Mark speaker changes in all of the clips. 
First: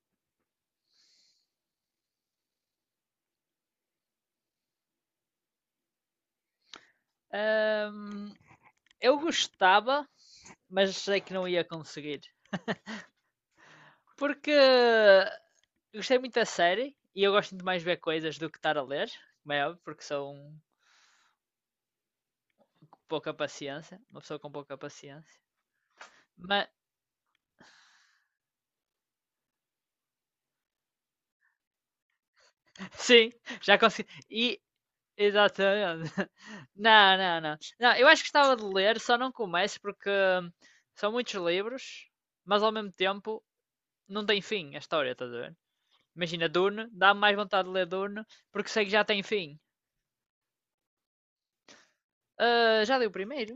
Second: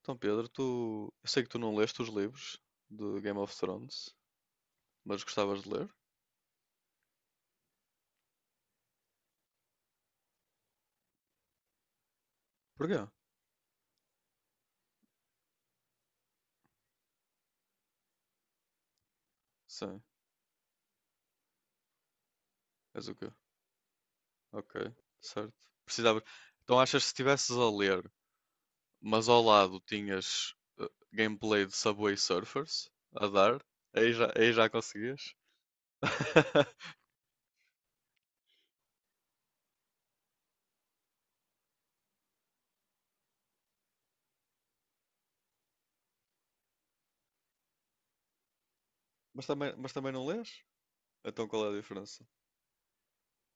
Speaker 1: Então, Pedro, tu. Eu sei que tu não leste os livros de Game of Thrones, mas gostavas de ler?
Speaker 2: Ahm, eu gostava, mas sei que não ia conseguir.
Speaker 1: Porquê?
Speaker 2: Porque gostei muito da série e eu gosto muito mais de ver coisas do que estar a ler, como é óbvio,
Speaker 1: Sim.
Speaker 2: porque sou um com
Speaker 1: És o quê?
Speaker 2: pouca paciência, uma pessoa com pouca
Speaker 1: Ok,
Speaker 2: paciência.
Speaker 1: certo. Precisava.
Speaker 2: Mas
Speaker 1: Então, achas que se estivesses a ler, mas ao lado tinhas gameplay de Subway Surfers a
Speaker 2: sim,
Speaker 1: dar,
Speaker 2: já consegui.
Speaker 1: aí já, aí
Speaker 2: E
Speaker 1: já conseguias?
Speaker 2: exatamente. Não, não, não. Não, eu acho que gostava de ler, só não começo porque são muitos livros, mas ao mesmo tempo não tem fim a história, estás a ver? Imagina, Dune, dá mais vontade de ler Dune, porque sei que já tem
Speaker 1: Mas
Speaker 2: fim.
Speaker 1: também, mas também não lês? Então qual é a diferença?
Speaker 2: Ah, já li o primeiro?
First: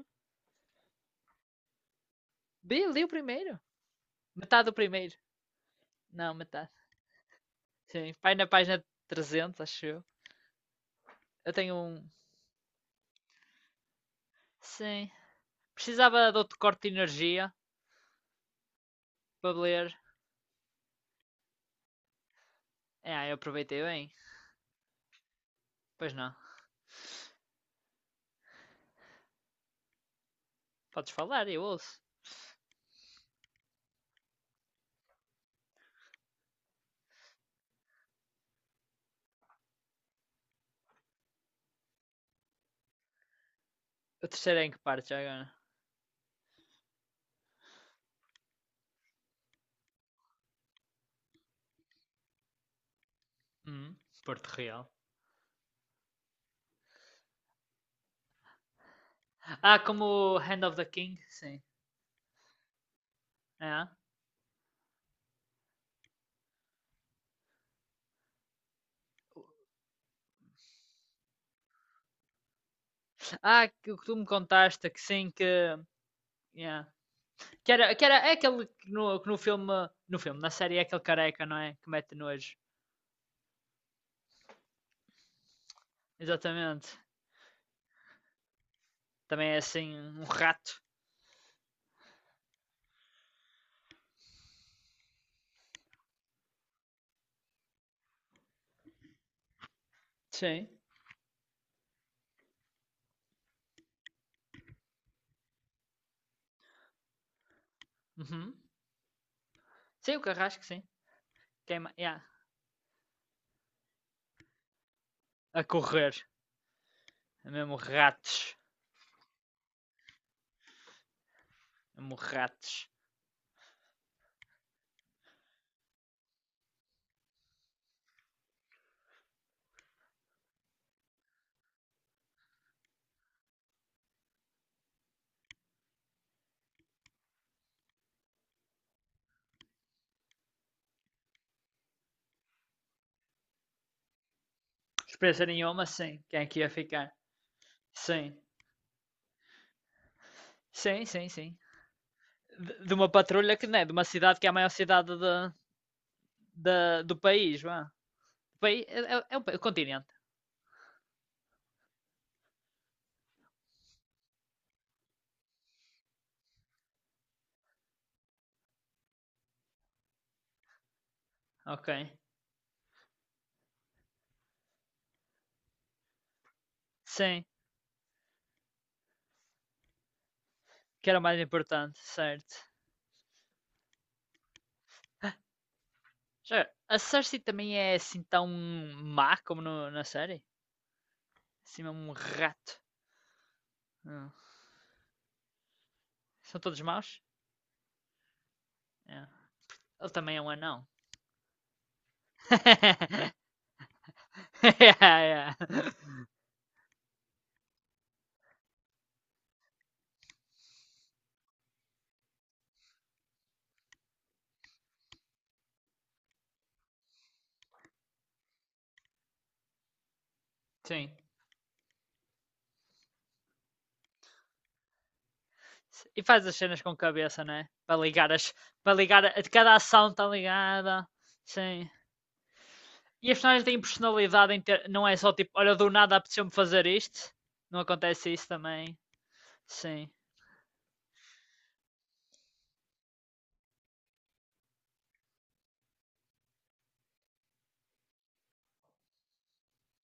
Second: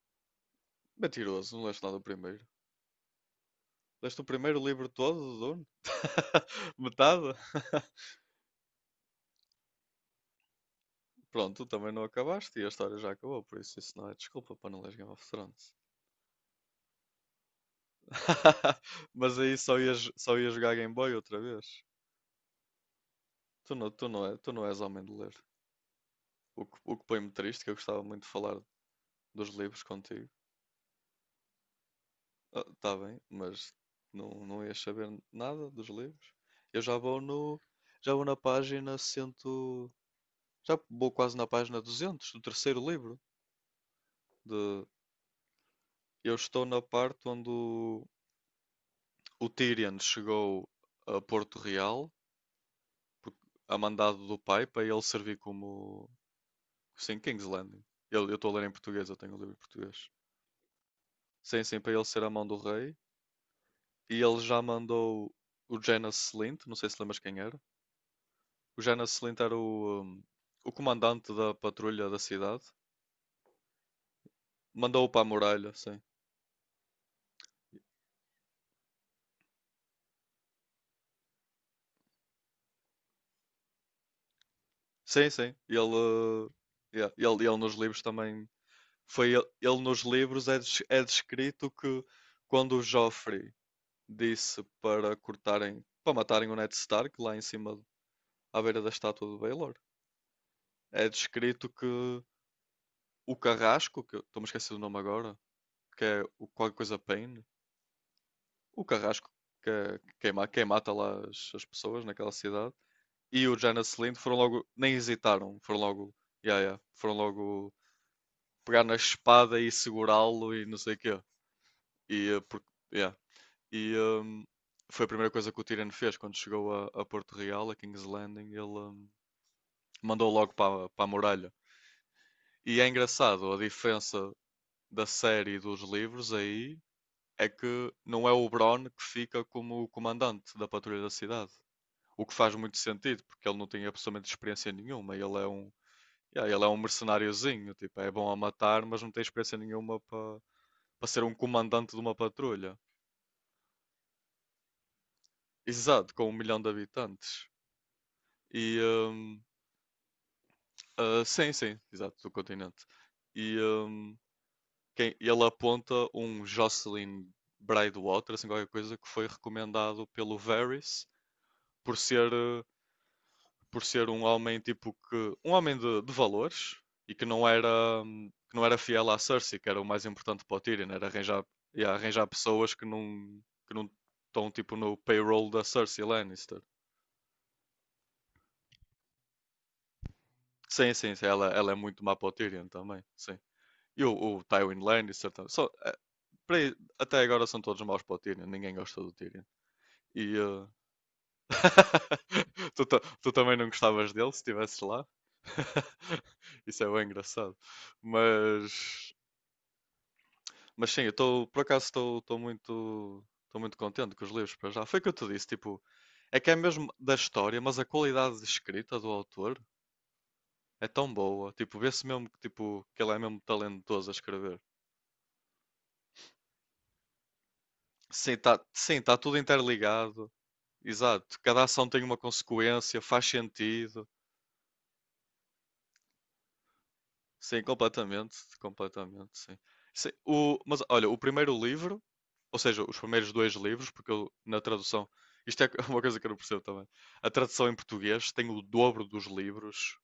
Speaker 1: Mentiroso, não leste nada do primeiro.
Speaker 2: Bi, li o primeiro.
Speaker 1: Leste o primeiro
Speaker 2: Metade do
Speaker 1: livro
Speaker 2: primeiro.
Speaker 1: todo do Dune?
Speaker 2: Não, metade.
Speaker 1: Metade?
Speaker 2: Sim, vai na página 300, acho eu. Eu
Speaker 1: Pronto, tu
Speaker 2: tenho
Speaker 1: também não
Speaker 2: um...
Speaker 1: acabaste e a história já acabou, por isso não é desculpa para não ler
Speaker 2: Sim.
Speaker 1: Game of Thrones.
Speaker 2: Precisava de outro corte de energia
Speaker 1: Mas aí
Speaker 2: para
Speaker 1: só
Speaker 2: ler.
Speaker 1: ias, só ias jogar Game Boy outra vez.
Speaker 2: Ah, eu
Speaker 1: Tu
Speaker 2: aproveitei
Speaker 1: não, tu
Speaker 2: bem.
Speaker 1: não, é, tu não és homem de ler.
Speaker 2: Pois não.
Speaker 1: O que põe-me triste, que eu gostava muito de falar dos livros contigo.
Speaker 2: Podes falar, eu ouço.
Speaker 1: Está bem, mas não ias saber nada dos livros. Eu já vou no, já vou na página 100, já vou quase na página 200 do terceiro livro.
Speaker 2: O terceiro é em que
Speaker 1: De,
Speaker 2: parte já agora?
Speaker 1: eu estou na parte onde o Tyrion chegou a Porto Real por- a
Speaker 2: Hum,
Speaker 1: mandado do
Speaker 2: Porto
Speaker 1: pai para
Speaker 2: Real.
Speaker 1: ele servir como. Sim, King's Landing. Eu estou a ler em português, eu tenho o livro em
Speaker 2: Ah,
Speaker 1: português.
Speaker 2: como Hand of the King, sim.
Speaker 1: Sim, sim, para ele ser a mão do rei.
Speaker 2: Ah,
Speaker 1: E ele já mandou o Janas Slint, não sei se lembras quem era. O Janas Slint era o comandante da patrulha da cidade.
Speaker 2: ah que o ah, que tu me contaste, que
Speaker 1: Mandou-o para a
Speaker 2: sim,
Speaker 1: muralha,
Speaker 2: que...
Speaker 1: sim.
Speaker 2: Yeah. Que era é aquele que no filme, no filme, na série é aquele careca, não é? Que mete nojo.
Speaker 1: Sim, sim. Ele, uh,
Speaker 2: Exatamente.
Speaker 1: yeah, ele, ele nos livros também. Foi ele,
Speaker 2: Também é
Speaker 1: ele
Speaker 2: assim,
Speaker 1: nos
Speaker 2: um
Speaker 1: livros é,
Speaker 2: rato.
Speaker 1: des- é descrito que quando o Joffrey disse para cortarem, para matarem o Ned Stark lá em cima, à beira da estátua do Baelor.
Speaker 2: Sim.
Speaker 1: É descrito que o Carrasco, que eu estou-me a esquecer do nome agora, que é o qualquer coisa Pain,
Speaker 2: Uhum.
Speaker 1: o Carrasco, que é
Speaker 2: Sim, o
Speaker 1: quem
Speaker 2: carrasco, sim.
Speaker 1: mata lá as
Speaker 2: Queima,
Speaker 1: pessoas
Speaker 2: yeah.
Speaker 1: naquela cidade, e o Janet Lind foram logo, nem hesitaram,
Speaker 2: A
Speaker 1: foram logo,
Speaker 2: correr.
Speaker 1: yeah, yeah, foram
Speaker 2: É
Speaker 1: logo
Speaker 2: mesmo ratos.
Speaker 1: pegar na espada e segurá-lo e não sei o quê.
Speaker 2: É mesmo
Speaker 1: E, eh,
Speaker 2: ratos.
Speaker 1: yeah. E, hum, Foi a primeira coisa que o Tyrion fez quando chegou a Porto Real, a King's Landing. Ele, mandou logo para a muralha. E é engraçado, a diferença da série e dos livros aí é que não é o Bron que fica como o comandante da patrulha da cidade. O que faz muito sentido, porque ele não tem absolutamente experiência nenhuma. Ele é
Speaker 2: Experiência
Speaker 1: um,
Speaker 2: nenhuma, sim. Quem é
Speaker 1: yeah,
Speaker 2: que
Speaker 1: ele é
Speaker 2: ia
Speaker 1: um
Speaker 2: ficar?
Speaker 1: mercenáriozinho, tipo, é bom a
Speaker 2: Sim.
Speaker 1: matar, mas não tem experiência nenhuma para
Speaker 2: Sim,
Speaker 1: ser
Speaker 2: sim,
Speaker 1: um
Speaker 2: sim.
Speaker 1: comandante de uma patrulha.
Speaker 2: De uma patrulha que, não é De uma cidade que é a maior cidade da
Speaker 1: Exato, com um milhão de
Speaker 2: da- do
Speaker 1: habitantes.
Speaker 2: país, vá.
Speaker 1: E
Speaker 2: País é, é- é
Speaker 1: hum,
Speaker 2: o, continente.
Speaker 1: ah, sim, sim, exato, do continente. E hum, Ele aponta um Jocelyn Braidwater, assim qualquer coisa, que foi recomendado pelo Varys
Speaker 2: Ok.
Speaker 1: por ser, eh, por ser um homem tipo que. Um homem de valores e que
Speaker 2: Sim.
Speaker 1: não era, hum, que não era fiel à Cersei, que era o mais importante para o Tyrion, era
Speaker 2: Que era mais
Speaker 1: arranjar, ia
Speaker 2: importante,
Speaker 1: arranjar
Speaker 2: certo.
Speaker 1: pessoas que não estão tipo no payroll da Cersei Lannister.
Speaker 2: Já, a Cersei também é assim tão má como no- na série?
Speaker 1: Sim, sim, sim, ela é
Speaker 2: Assim, é
Speaker 1: muito
Speaker 2: um
Speaker 1: má para o Tyrion
Speaker 2: rato.
Speaker 1: também, sim. E o
Speaker 2: Ah,
Speaker 1: Tywin Lannister também. Só,
Speaker 2: são todos
Speaker 1: até
Speaker 2: maus?
Speaker 1: agora são todos maus para o Tyrion, ninguém gosta do
Speaker 2: É.
Speaker 1: Tyrion.
Speaker 2: Ele
Speaker 1: E,
Speaker 2: também é um
Speaker 1: eh,
Speaker 2: anão.
Speaker 1: tu também não gostavas dele se estivesses
Speaker 2: Yeah,
Speaker 1: lá?
Speaker 2: yeah.
Speaker 1: Isso é bem engraçado. Mas, mas sim, eu estou, por acaso, estou muito contente com os livros para já. Foi o que eu te disse, tipo, é que é mesmo da história, mas a qualidade de escrita do autor é
Speaker 2: Sim.
Speaker 1: tão boa. Tipo, vê-se mesmo que, tipo, que ele é mesmo talentoso a escrever.
Speaker 2: E faz as cenas com cabeça, né? Para ligar
Speaker 1: Sim,
Speaker 2: as.
Speaker 1: está
Speaker 2: Para
Speaker 1: sim, tá
Speaker 2: ligar. A...
Speaker 1: tudo
Speaker 2: Cada ação está
Speaker 1: interligado.
Speaker 2: ligada.
Speaker 1: Exato. Cada ação
Speaker 2: Sim.
Speaker 1: tem uma consequência, faz
Speaker 2: E as personagens têm
Speaker 1: sentido.
Speaker 2: personalidade. Em ter... Não é só tipo, olha, do nada apeteceu-me fazer isto.
Speaker 1: Sim,
Speaker 2: Não acontece
Speaker 1: completamente,
Speaker 2: isso também.
Speaker 1: completamente, sim.
Speaker 2: Sim.
Speaker 1: Sim, mas olha, o primeiro livro, ou seja, os primeiros dois livros, porque eu, na tradução, isto é uma coisa que eu não percebo também. A tradução em português tem o dobro dos livros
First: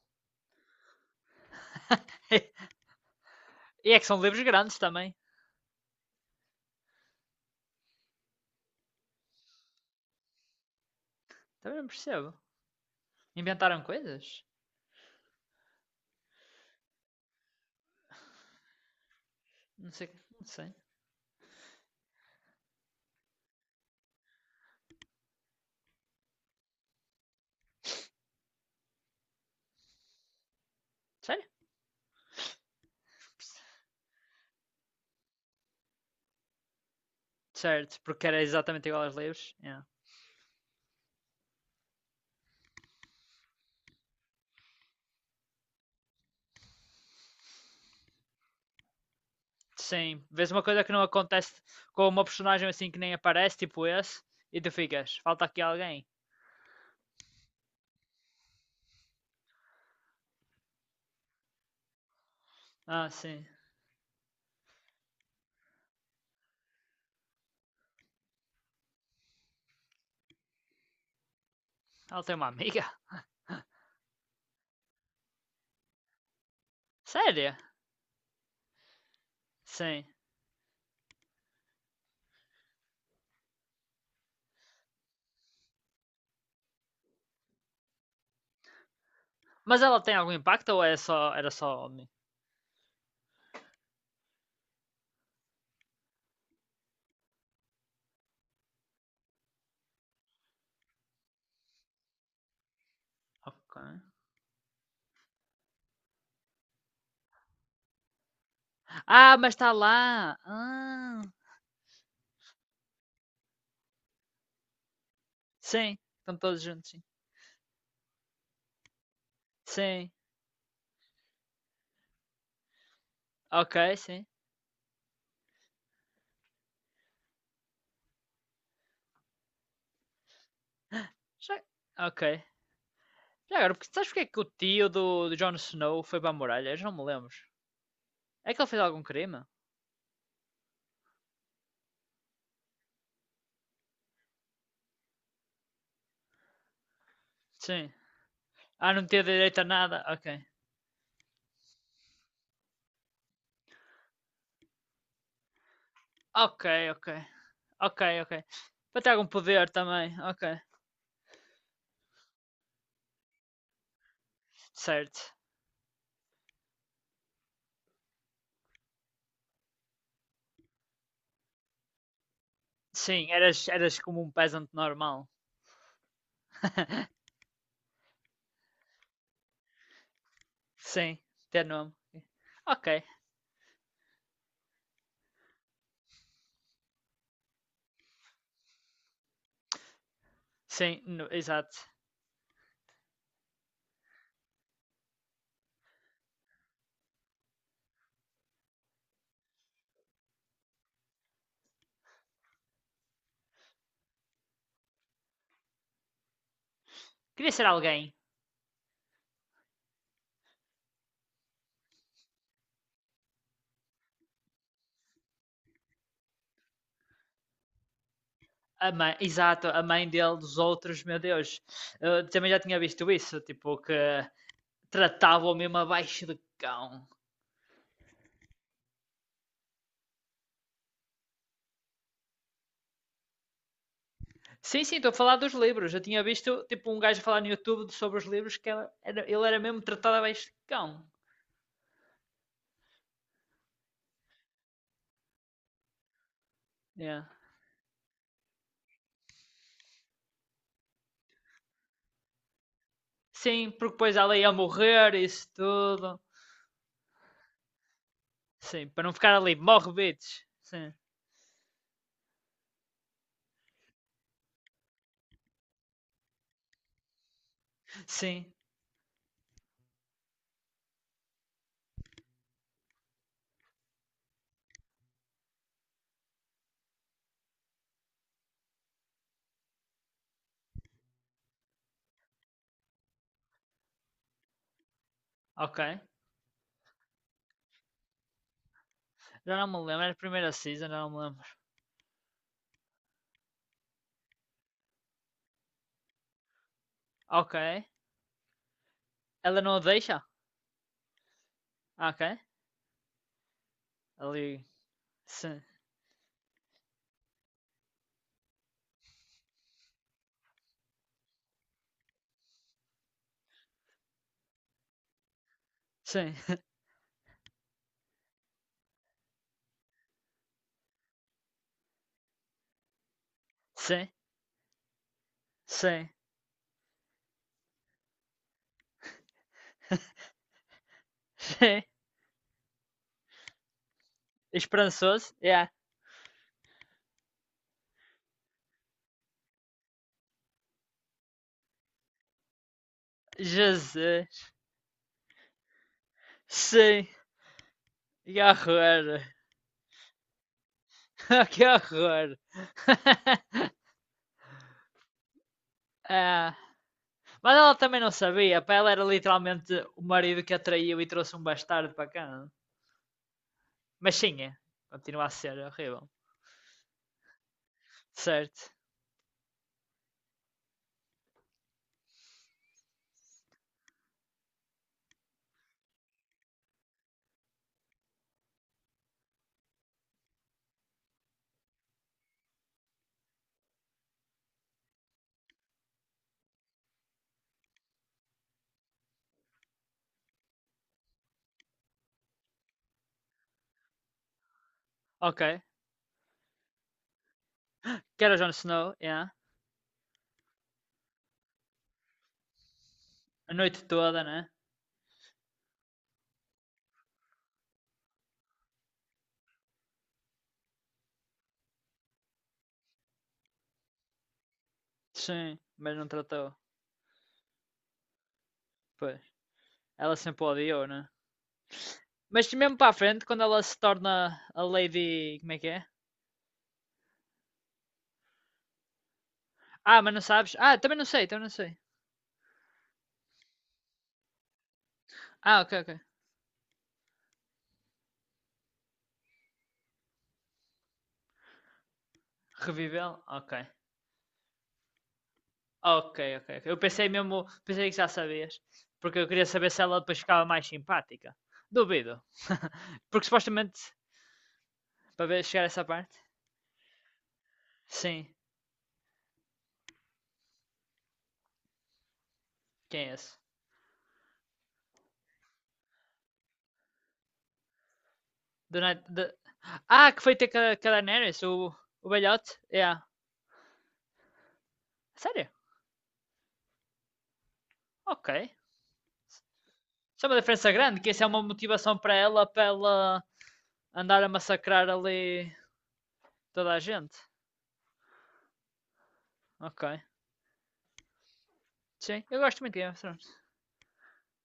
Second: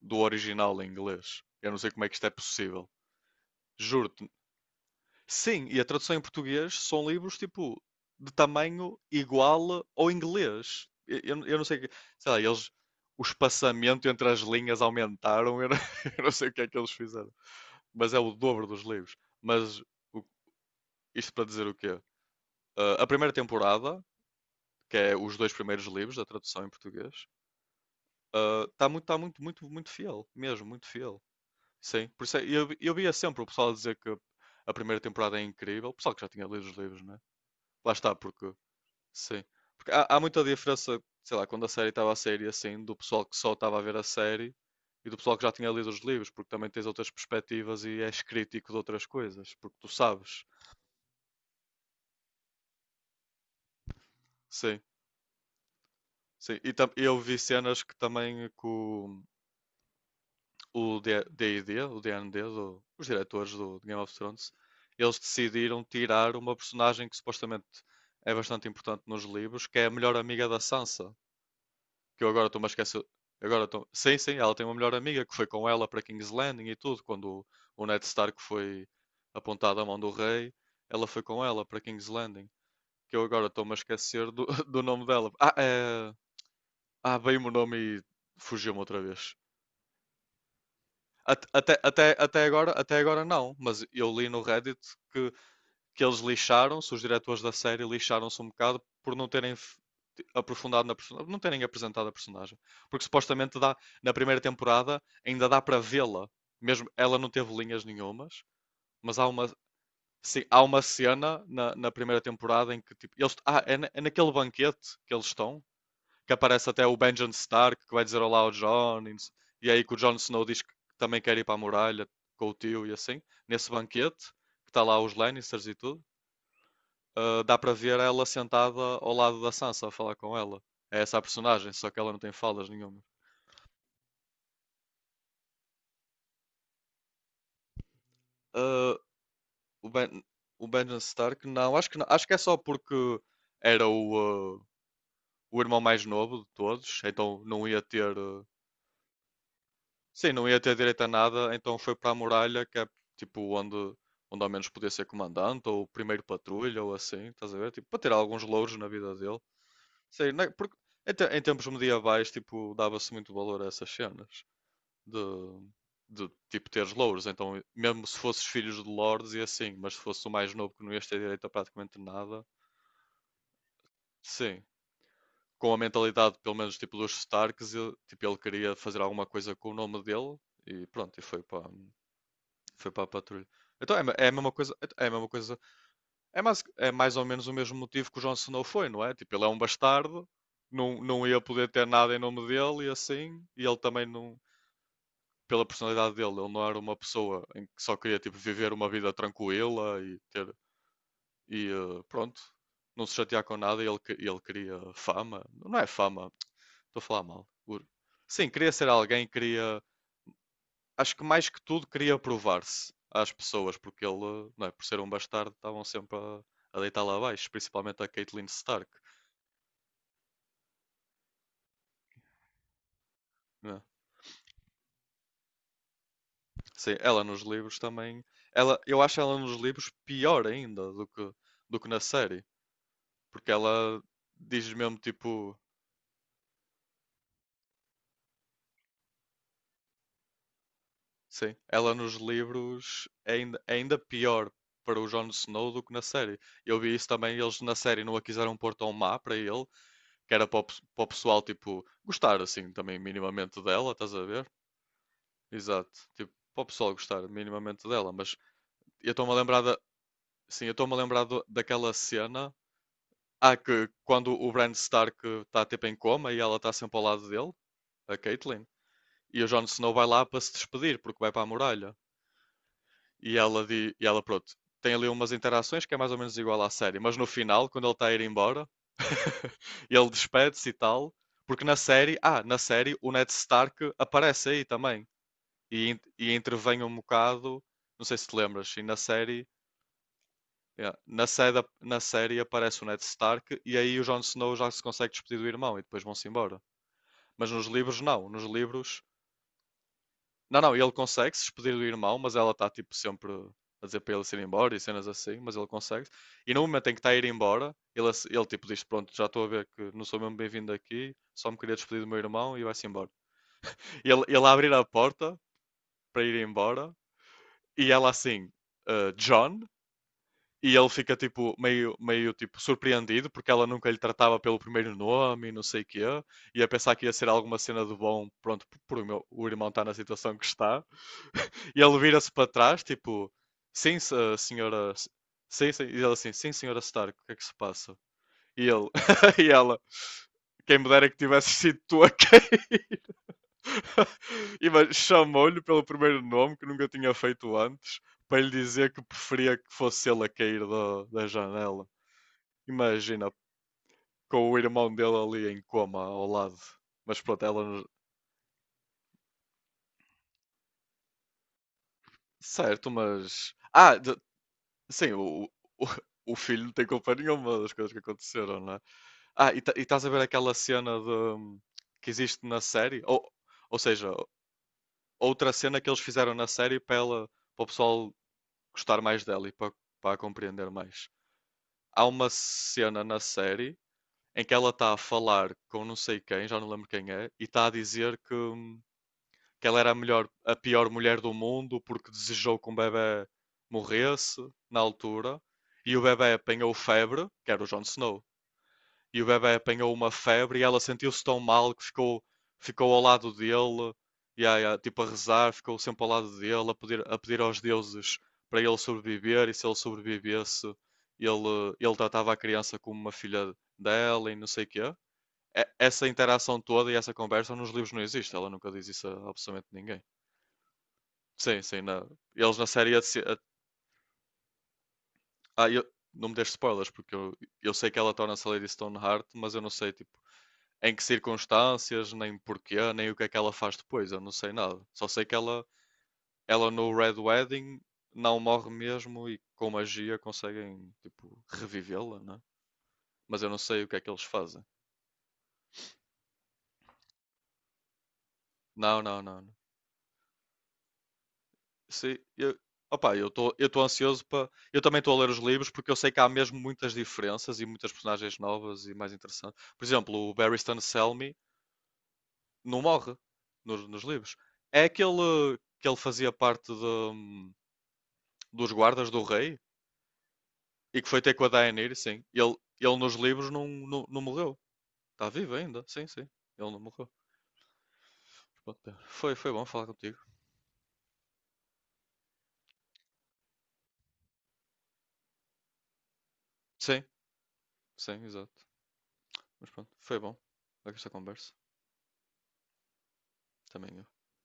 Speaker 1: do original em inglês. Eu não sei como é que isto é possível.
Speaker 2: e é que são
Speaker 1: Juro-te.
Speaker 2: livros grandes também.
Speaker 1: Sim, e a tradução em português são livros tipo de tamanho igual ao inglês. Eu não sei,
Speaker 2: Também não
Speaker 1: sei
Speaker 2: percebo.
Speaker 1: lá, eles o
Speaker 2: Inventaram
Speaker 1: espaçamento entre as
Speaker 2: coisas?
Speaker 1: linhas aumentaram, eu não, eu não sei o que é que eles fizeram mas é o dobro dos livros. Mas
Speaker 2: Não sei,
Speaker 1: o-
Speaker 2: não sei.
Speaker 1: isto para dizer o quê? Ah, a primeira temporada, que é os dois primeiros livros da tradução em português, está muito, muito, muito fiel, mesmo, muito fiel.
Speaker 2: Sério?
Speaker 1: Sim, por isso eu via sempre o pessoal dizer que a primeira temporada é incrível, o pessoal que já tinha lido os livros, né? Lá
Speaker 2: Certo,
Speaker 1: está,
Speaker 2: porque era
Speaker 1: porque,
Speaker 2: exatamente igual aos
Speaker 1: sim.
Speaker 2: livros. Yeah.
Speaker 1: Porque há, há muita diferença, sei lá, quando a série estava a sair e assim, do pessoal que só estava a ver a série e do pessoal que já tinha lido os livros, porque também tens outras perspectivas e és crítico de outras coisas, porque tu
Speaker 2: Sim,
Speaker 1: sabes.
Speaker 2: vês uma coisa que não acontece com uma personagem assim que nem aparece, tipo esse, e tu
Speaker 1: Sim.
Speaker 2: ficas, falta aqui alguém.
Speaker 1: Sim, e eu vi cenas que também que o D&D, o D and D os
Speaker 2: Ah, sim.
Speaker 1: diretores do Game of Thrones, eles decidiram tirar uma personagem que supostamente é bastante importante nos livros, que é a melhor amiga da Sansa, que
Speaker 2: Ela
Speaker 1: eu
Speaker 2: tem
Speaker 1: agora
Speaker 2: uma
Speaker 1: estou-me a
Speaker 2: amiga?
Speaker 1: esquecer... Agora estou... Sim, sim, ela tem uma melhor amiga que foi com ela para King's Landing e tudo, quando
Speaker 2: Sério?
Speaker 1: o Ned Stark foi apontado à mão
Speaker 2: Sim.
Speaker 1: do rei, ela foi com ela para King's Landing, que eu agora estou-me a esquecer do, do nome dela. Ah, é... Ah, veio-me o nome e fugiu-me outra vez.
Speaker 2: Mas ela tem algum impacto ou é só,
Speaker 1: At-
Speaker 2: era
Speaker 1: Até,
Speaker 2: só homem?
Speaker 1: até, até agora, até agora não, mas eu li no Reddit que, que eles lixaram-se, os diretores da série lixaram-se um bocado por não terem aprofundado na personagem, não terem apresentado a personagem. Porque supostamente dá,
Speaker 2: Ok.
Speaker 1: na primeira temporada ainda dá para vê-la, mesmo ela não teve linhas nenhumas, mas há
Speaker 2: Ah,
Speaker 1: uma,
Speaker 2: mas está lá!
Speaker 1: sim, há uma
Speaker 2: Ah,
Speaker 1: cena na primeira temporada em que tipo, eles, ah, é naquele banquete que eles estão
Speaker 2: sim,
Speaker 1: que
Speaker 2: estão todos
Speaker 1: aparece até
Speaker 2: juntos,
Speaker 1: o
Speaker 2: sim.
Speaker 1: Benjen Stark, que vai dizer olá ao John, e, aí que o
Speaker 2: Sim,
Speaker 1: Jon Snow diz que também quer ir para a muralha com o tio e assim, nesse
Speaker 2: ok, sim.
Speaker 1: banquete, que está lá os Lannisters e tudo, ah, dá para ver ela sentada ao lado da Sansa a falar com ela. É essa a
Speaker 2: Já...
Speaker 1: personagem, só que ela não
Speaker 2: Ok.
Speaker 1: tem falas nenhuma.
Speaker 2: Já agora, porque sabes porque é que o tio do, do Jon Snow foi para a muralha? Eu já não me lembro. É que ele fez
Speaker 1: Ah,
Speaker 2: algum crime?
Speaker 1: o, o Benjen Stark, não, acho que não, acho que é só porque era o irmão mais novo de todos, então não ia
Speaker 2: Sim.
Speaker 1: ter.
Speaker 2: Ah, não tinha direito a nada?
Speaker 1: Sim,
Speaker 2: Ok.
Speaker 1: não ia ter direito a nada, então foi para a muralha, que é tipo onde, onde ao menos podia ser comandante ou primeiro
Speaker 2: Ok,
Speaker 1: patrulha ou
Speaker 2: ok.
Speaker 1: assim, estás a ver? Tipo, para
Speaker 2: Ok,
Speaker 1: ter
Speaker 2: ok.
Speaker 1: alguns louros na
Speaker 2: Para ter
Speaker 1: vida
Speaker 2: algum
Speaker 1: dele.
Speaker 2: poder também.
Speaker 1: Sei,
Speaker 2: Ok.
Speaker 1: né, porque em tempos medievais, tipo, dava-se muito valor a essas cenas de,
Speaker 2: Certo.
Speaker 1: de tipo teres louros. Então, mesmo se fosses filhos de lords e assim, mas se fosse o mais novo que não ias ter direito a praticamente nada,
Speaker 2: Sim, eras, eras como um
Speaker 1: sim.
Speaker 2: peasant normal.
Speaker 1: Com a mentalidade, pelo menos, tipo, dos Starks, ele, tipo, ele queria fazer alguma coisa com o nome dele e pronto,
Speaker 2: Sim,
Speaker 1: e foi
Speaker 2: ter
Speaker 1: para
Speaker 2: nome.
Speaker 1: Foi
Speaker 2: Ok.
Speaker 1: para a patrulha. Então é a mesma coisa, é a mesma coisa. É mais ou menos o mesmo motivo que o Jon Snow foi, não é? Tipo, ele é um bastardo,
Speaker 2: Sim,
Speaker 1: não, não
Speaker 2: no-
Speaker 1: ia poder
Speaker 2: exato.
Speaker 1: ter nada em nome dele e assim, e ele também não, pela personalidade dele, ele não era uma pessoa em que só queria tipo viver uma vida tranquila e ter e pronto, não se chatear com nada, e ele queria fama. Não é fama, estou a falar mal.
Speaker 2: Queria ser alguém.
Speaker 1: Sim, queria ser alguém, queria acho que mais que tudo queria provar-se às pessoas, porque ele, não é, por ser um bastardo, estavam sempre a deitar lá abaixo, principalmente a Caitlyn Stark.
Speaker 2: A mãe, exato, a mãe dele, dos outros, meu Deus. Eu também já tinha visto isso, tipo,
Speaker 1: Né?
Speaker 2: que tratavam mesmo abaixo de
Speaker 1: Sim,
Speaker 2: cão.
Speaker 1: ela nos livros também. Eu acho ela nos livros pior ainda do que, na série, porque ela diz
Speaker 2: Sim, sim,
Speaker 1: mesmo
Speaker 2: estou a falar dos
Speaker 1: tipo:
Speaker 2: livros. Eu tinha visto tipo um gajo a falar no YouTube de- sobre os livros que ela- era- ele era mesmo tratado a beijão.
Speaker 1: Sim, ela nos livros é ainda pior para o Jon Snow do que na série. Eu vi isso
Speaker 2: Yeah.
Speaker 1: também, eles na série não a quiseram pôr tão má para ele, que era para o, para o pessoal, tipo, gostar assim também minimamente
Speaker 2: Sim,
Speaker 1: dela,
Speaker 2: porque
Speaker 1: estás
Speaker 2: depois
Speaker 1: a
Speaker 2: ela
Speaker 1: ver?
Speaker 2: ia morrer, isso
Speaker 1: Exato,
Speaker 2: tudo.
Speaker 1: tipo, para o pessoal gostar minimamente dela, mas
Speaker 2: Sim, para
Speaker 1: eu
Speaker 2: não
Speaker 1: estou-me a
Speaker 2: ficar ali,
Speaker 1: lembrar
Speaker 2: morre, bitch.
Speaker 1: sim, eu
Speaker 2: Sim,
Speaker 1: estou-me a lembrar daquela cena, ah, que quando o Bran Stark está tipo em coma e ela está sempre ao lado dele, a
Speaker 2: sim,
Speaker 1: Catelyn, e o Jon Snow vai lá para se despedir porque vai para a muralha. E ela, e ela, pronto, tem ali umas interações que é mais ou menos igual à série, mas no final, quando ele está a ir embora, ele despede-se e tal, porque na série, na série o Ned Stark aparece aí também
Speaker 2: ok.
Speaker 1: e, e intervém um bocado, não sei se te lembras, e na série,
Speaker 2: Já não me lembro, era a primeira season,
Speaker 1: yeah,
Speaker 2: já não me lembro.
Speaker 1: na série aparece o Ned Stark e aí o Jon Snow já se consegue despedir do irmão e depois vão-se embora. Mas
Speaker 2: Ok.
Speaker 1: nos livros não, nos livros
Speaker 2: Ela não a deixa?
Speaker 1: não, não, ele consegue se despedir do
Speaker 2: Ah,
Speaker 1: irmão,
Speaker 2: ok.
Speaker 1: mas ela está tipo sempre a dizer para ele se ir
Speaker 2: Ali.
Speaker 1: embora e cenas assim, mas
Speaker 2: Sim,
Speaker 1: ele consegue. E no momento em que está a ir embora, ele, ele tipo diz: pronto, já estou a ver que não sou mesmo bem-vindo aqui, só me queria despedir do meu irmão e vai-se embora. Ele abrir a porta para
Speaker 2: sim,
Speaker 1: ir embora e ela assim, "Ah, John." E ele fica tipo meio, meio tipo surpreendido porque ela nunca lhe
Speaker 2: sim,
Speaker 1: tratava pelo primeiro nome e não sei o quê,
Speaker 2: sim,
Speaker 1: e a pensar que ia ser alguma cena de bom, pronto, por o o irmão estar na situação que está. E
Speaker 2: sim.
Speaker 1: ele vira-se para trás, tipo, sim, a senhora.
Speaker 2: Esperançoso? Yeah.
Speaker 1: Sim, sim. E ela assim, sim, senhora Stark, o que é que se passa? E ele, e ela, quem me dera que tivesse sido tu a cair.
Speaker 2: Jesus.
Speaker 1: E mas chamou-lhe pelo primeiro nome que nunca
Speaker 2: Sim.
Speaker 1: tinha feito antes, para
Speaker 2: E
Speaker 1: lhe dizer que
Speaker 2: horror.
Speaker 1: preferia que fosse ele a cair da, da
Speaker 2: Que
Speaker 1: janela.
Speaker 2: horror!
Speaker 1: Imagina, com o irmão dele ali em coma ao
Speaker 2: Ah,
Speaker 1: lado. Mas pronto,
Speaker 2: mas
Speaker 1: ela...
Speaker 2: ela
Speaker 1: não.
Speaker 2: também não sabia, para ela era literalmente o marido que a traiu e trouxe um bastardo para cá. Não?
Speaker 1: Certo, mas...
Speaker 2: Mas sim, é.
Speaker 1: Sim,
Speaker 2: Continua a ser
Speaker 1: o,
Speaker 2: horrível.
Speaker 1: o filho não tem culpa nenhuma das coisas que aconteceram,
Speaker 2: Certo.
Speaker 1: não é? E, e estás a ver aquela cena de, que existe na série? Ou seja, outra cena que eles fizeram na série para ela, para o pessoal gostar mais dela e para, para a compreender mais. Há uma cena na série em que ela está a falar com não sei quem, já não lembro quem é, e está a dizer que ela era a melhor, a pior mulher do mundo porque desejou que um bebê morresse na altura
Speaker 2: Ok.
Speaker 1: e o bebê apanhou febre, que era o Jon Snow.
Speaker 2: Que era o Jon Snow,
Speaker 1: E o
Speaker 2: yeah.
Speaker 1: bebê apanhou uma febre e ela sentiu-se tão mal que ficou, ficou ao lado
Speaker 2: A noite
Speaker 1: dele,
Speaker 2: toda,
Speaker 1: e
Speaker 2: né?
Speaker 1: yeah, tipo a rezar, ficou sempre ao lado dele, a pedir aos deuses para ele sobreviver e se ele sobrevivesse, ele tratava a criança como uma filha dela e não sei o quê.
Speaker 2: Sim, mas não
Speaker 1: Essa
Speaker 2: tratou.
Speaker 1: interação toda e essa conversa nos livros não existe, ela nunca diz isso
Speaker 2: Pois.
Speaker 1: a absolutamente ninguém.
Speaker 2: Ela sempre odiou, né?
Speaker 1: Sim, sim. Na...
Speaker 2: Mas
Speaker 1: Eles na
Speaker 2: mesmo para a
Speaker 1: série, a se-
Speaker 2: frente,
Speaker 1: a-
Speaker 2: quando ela se torna a Lady. Como é que
Speaker 1: ah, eu...
Speaker 2: é?
Speaker 1: Não me deixes spoilers, porque eu sei que ela torna-se a Lady Stoneheart, mas eu não sei
Speaker 2: Ah,
Speaker 1: tipo,
Speaker 2: mas não sabes? Ah,
Speaker 1: em
Speaker 2: também
Speaker 1: que
Speaker 2: não sei, também não sei.
Speaker 1: circunstâncias, nem porquê, nem o que é que ela faz depois. Eu não sei nada. Só sei que
Speaker 2: Ah,
Speaker 1: ela,
Speaker 2: ok, ok.
Speaker 1: ela no Red Wedding não morre mesmo e com magia conseguem tipo revivê-la, né?
Speaker 2: Reviveu?
Speaker 1: Mas eu
Speaker 2: Ok.
Speaker 1: não sei o que é que eles fazem.
Speaker 2: Ok, ok, ok. Eu pensei mesmo, pensei que já sabias,
Speaker 1: Não,
Speaker 2: porque
Speaker 1: não,
Speaker 2: eu queria
Speaker 1: não.
Speaker 2: saber se ela depois ficava mais simpática.
Speaker 1: Sim,
Speaker 2: Duvido.
Speaker 1: eu, opa,
Speaker 2: Porque
Speaker 1: eu estou eu
Speaker 2: supostamente,
Speaker 1: estou ansioso para... Eu também estou a
Speaker 2: para
Speaker 1: ler os
Speaker 2: ver chegar a
Speaker 1: livros
Speaker 2: essa
Speaker 1: porque eu sei que
Speaker 2: parte.
Speaker 1: há mesmo muitas diferenças e muitas
Speaker 2: Sim,
Speaker 1: personagens novas e mais interessantes. Por exemplo, o Barristan Selmy não
Speaker 2: quem é
Speaker 1: morre
Speaker 2: esse?
Speaker 1: nos livros. É aquele que ele fazia parte de, dos
Speaker 2: Do Night-
Speaker 1: guardas do
Speaker 2: do-
Speaker 1: rei
Speaker 2: Ah, que foi ter com a
Speaker 1: e que foi ter
Speaker 2: Daenerys,
Speaker 1: com a Daenerys,
Speaker 2: o
Speaker 1: sim.
Speaker 2: velhote?
Speaker 1: Ele
Speaker 2: Yeah.
Speaker 1: nos livros não, não, não morreu. Está
Speaker 2: Sério?
Speaker 1: vivo ainda, sim, sim. Ele não morreu.
Speaker 2: Ok.
Speaker 1: Mas pronto, é... foi, foi bom falar contigo.
Speaker 2: Isso é uma diferença grande, que isso é uma motivação para ela andar a massacrar ali toda a
Speaker 1: Sim,
Speaker 2: gente.
Speaker 1: sim, exato. Mas
Speaker 2: Ok.
Speaker 1: pronto, foi bom. Esta conversa
Speaker 2: Sim, eu gosto muito de Game of Thrones.
Speaker 1: também. Eu...